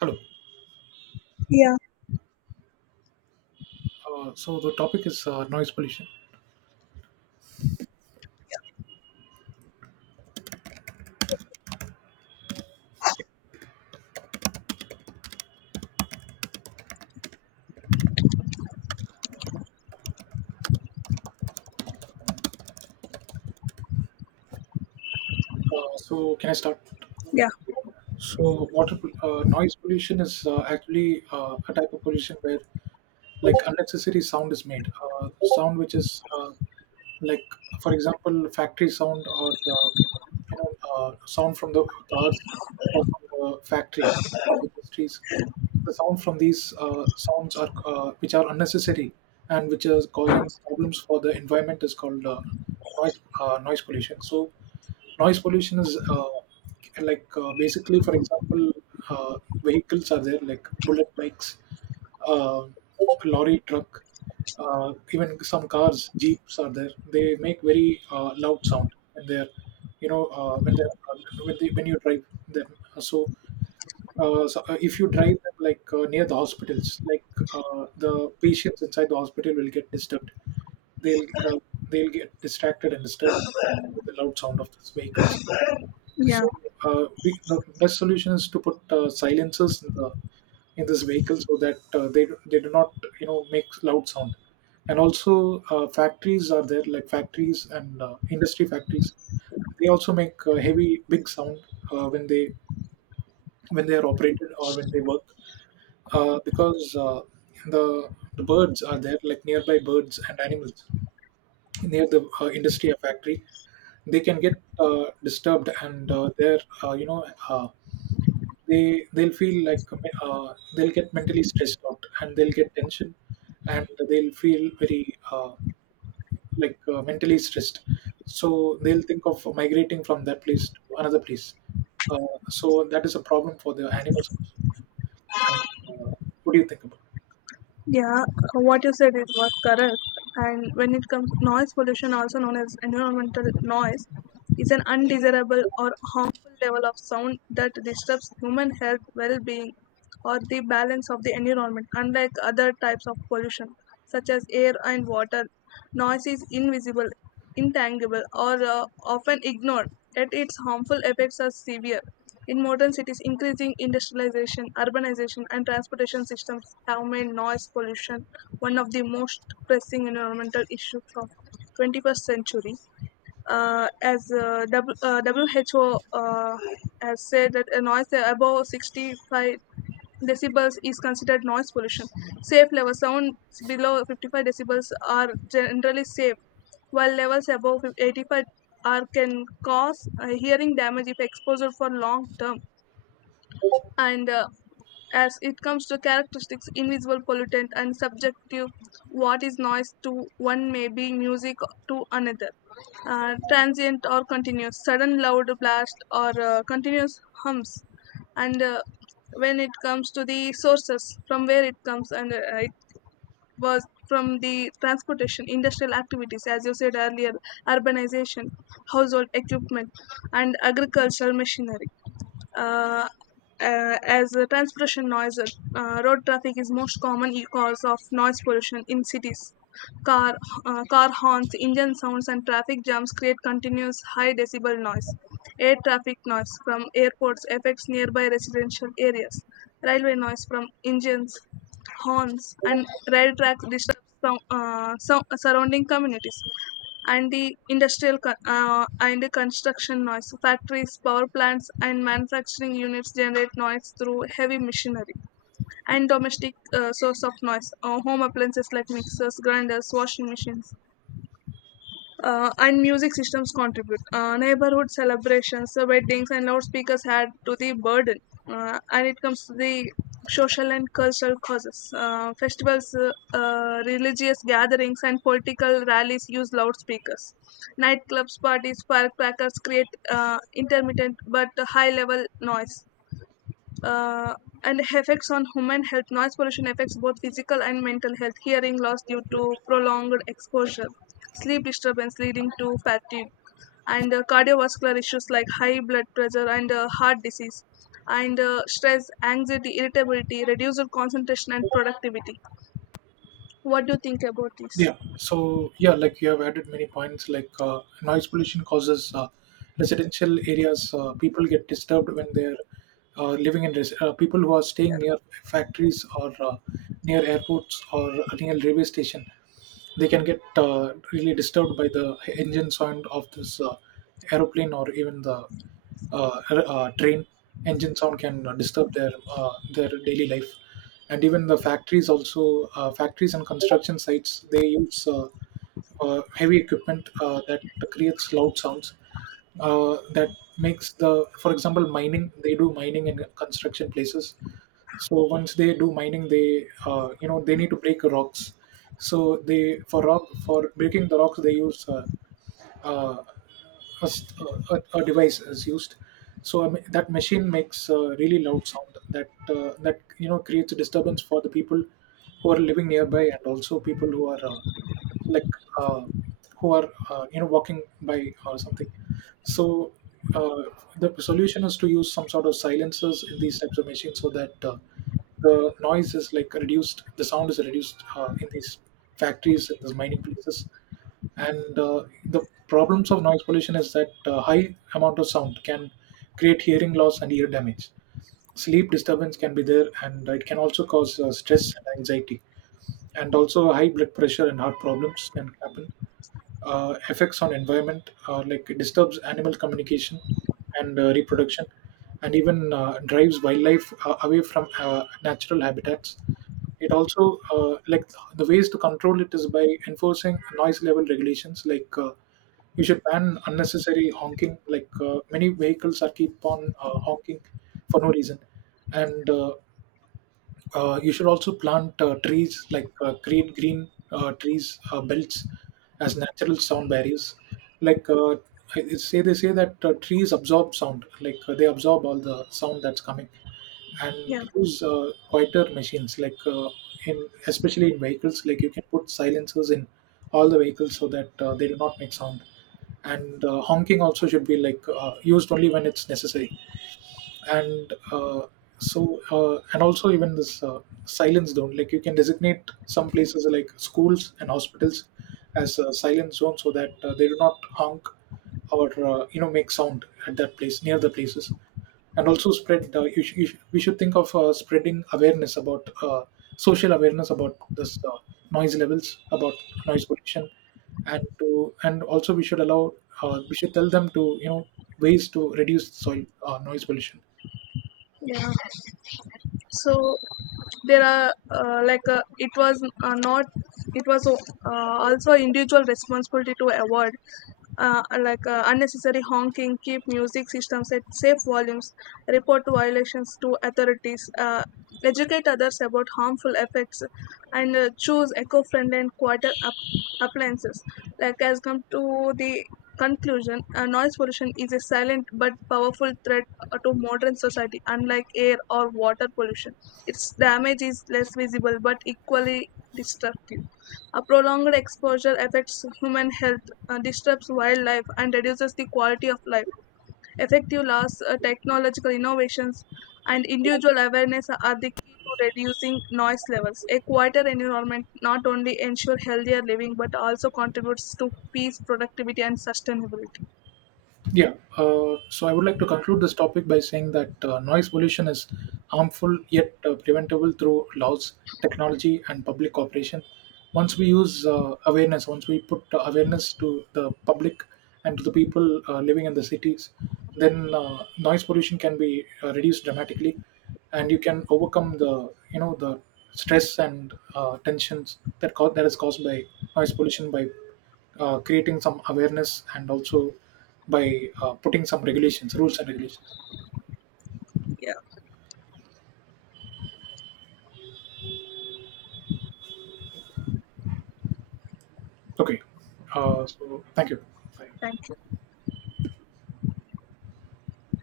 Hello. Yeah, So the topic is noise pollution. So can I start? yeah, Noise pollution is actually a type of pollution where like unnecessary sound is made. Sound which is like, for example, factory sound or sound from the cars or from the factory, from the industries. The sound from these sounds are which are unnecessary and which is causing problems for the environment is called noise pollution. So noise pollution is like basically, for example, uh, vehicles are there like bullet bikes, uh, lorry, truck, even some cars, jeeps are there. They make very loud sound when they're, you know, when they're when, they, when you drive them. So so if you drive them like near the hospitals, like the patients inside the hospital will get disturbed. They'll uh, they'll get distracted and disturbed with the loud sound of these vehicles. yeah, So the best solution is to put silencers in the in this vehicle so that they do not make loud sound. And also factories are there like factories and industry factories. They also make heavy big sound when they, when they are operated or when they work, because the birds are there, like nearby birds and animals near the industry or factory, they can get disturbed, and they'll feel like they'll get mentally stressed out and they'll get tension and they'll feel very mentally stressed. So they'll think of migrating from that place to another place. Uh, so that is a problem for the animals also. And, uh, what do you think about? yeah. What you said it was correct. And when it comes, noise pollution, also known as environmental noise, is an undesirable or harmful level of sound that disturbs human health, well-being, or the balance of the environment. Unlike other types of pollution, such as air and water, noise is invisible, intangible, or often ignored. Yet its harmful effects are severe. In modern cities, increasing industrialization, urbanization, and transportation systems have made noise pollution one of the most pressing environmental issues of 21st century. Uh, as uh, w, uh, WHO has said that a noise above 65 decibels is considered noise pollution. Safe level sounds below 55 decibels are generally safe, while levels above 85 are can cause hearing damage if exposed for long term, and as it comes to characteristics invisible pollutant and subjective, what is noise to one may be music to another, transient or continuous sudden loud blast or continuous hums, and when it comes to the sources from where it comes, and it was from the transportation industrial activities, as you said earlier, urbanization, household equipment, and agricultural machinery. Uh, uh, as uh, transportation noise, road traffic is most common cause of noise pollution in cities. Car, Car horns, engine sounds, and traffic jams create continuous high decibel noise. Air traffic noise from airports affects nearby residential areas. Railway noise from engines, horns, and rail tracks disturb some surrounding communities. And the construction noise. Factories, power plants, and manufacturing units generate noise through heavy machinery. And domestic source of noise. Home appliances like mixers, grinders, washing machines, and music systems contribute. Neighborhood celebrations, weddings, and loudspeakers add to the burden, and it comes to the social and cultural causes. Festivals, religious gatherings, and political rallies use loudspeakers. Nightclubs, parties, firecrackers create intermittent but high level noise, uh, and effects on human health. Noise pollution affects both physical and mental health, hearing loss due to prolonged exposure, sleep disturbance leading to fatigue, and cardiovascular issues like high blood pressure and heart disease, and stress, anxiety, irritability, reduced concentration, and productivity. What do you think about this? Yeah. So yeah, like you have added many points. Like noise pollution causes residential areas. People get disturbed when they're living in res- people who are staying near factories or near airports or near railway station. They can get really disturbed by the engine sound of this aeroplane or even the train engine sound can disturb their daily life. And even the factories also, factories and construction sites, they use heavy equipment that creates loud sounds that makes the, for example, mining, they do mining in construction places. So once they do mining, they you know they need to break rocks. So they, for rock, for breaking the rocks, they use uh, a st- a device is used. So that machine makes a really loud sound that creates a disturbance for the people who are living nearby, and also people who are like uh, who are walking by or something. So uh, the solution is to use some sort of silencers in these types of machines so that the noise is like reduced, the sound is reduced in these factories, in these mining places. And the problems of noise pollution is that high amount of sound can create hearing loss and ear damage, sleep disturbance can be there, and it can also cause stress and anxiety, and also high blood pressure and heart problems can happen. Effects on environment, like it disturbs animal communication and reproduction, and even drives wildlife away from natural habitats. It also the ways to control it is by enforcing noise level regulations, like you should ban unnecessary honking, like many vehicles are keep on honking for no reason. And You should also plant trees, like create green trees belts as natural sound barriers. Like uh, it's say, they say that trees absorb sound, like they absorb all the sound that's coming, and Yeah, use quieter machines, like in especially in vehicles, like you can put silencers in all the vehicles so that they do not make sound, and honking also should be like used only when it's necessary. and uh, and also even this silence zone, like you can designate some places like schools and hospitals as a silent zone so that they do not honk or make sound at that place, near the places. And also spread we should think of spreading awareness about social awareness about this noise levels, about noise pollution. And to, and also we should allow, we should tell them to ways to reduce soil noise pollution. yeah. So there are it was not, it was also individual responsibility to avoid unnecessary honking, keep music systems at safe volumes, report violations to authorities, educate others about harmful effects, and choose eco-friendly and quieter appliances. Like as come to the conclusion, noise pollution is a silent but powerful threat to modern society. Unlike air or water pollution, its damage is less visible but equally destructive. A prolonged exposure affects human health, disrupts wildlife, and reduces the quality of life. Effective laws, technological innovations, and individual awareness are the key to reducing noise levels. A quieter environment not only ensures healthier living but also contributes to peace, productivity, and sustainability. Yeah, so I would like to conclude this topic by saying that noise pollution is harmful yet preventable through laws, technology, and public cooperation. Once we use awareness, once we put awareness to the public and to the people living in the cities, then noise pollution can be reduced dramatically, and you can overcome the you know the stress and tensions that that is caused by noise pollution by creating some awareness, and also by putting some regulations, rules and regulations. Yeah, Okay. So thank you. Bye. thank you.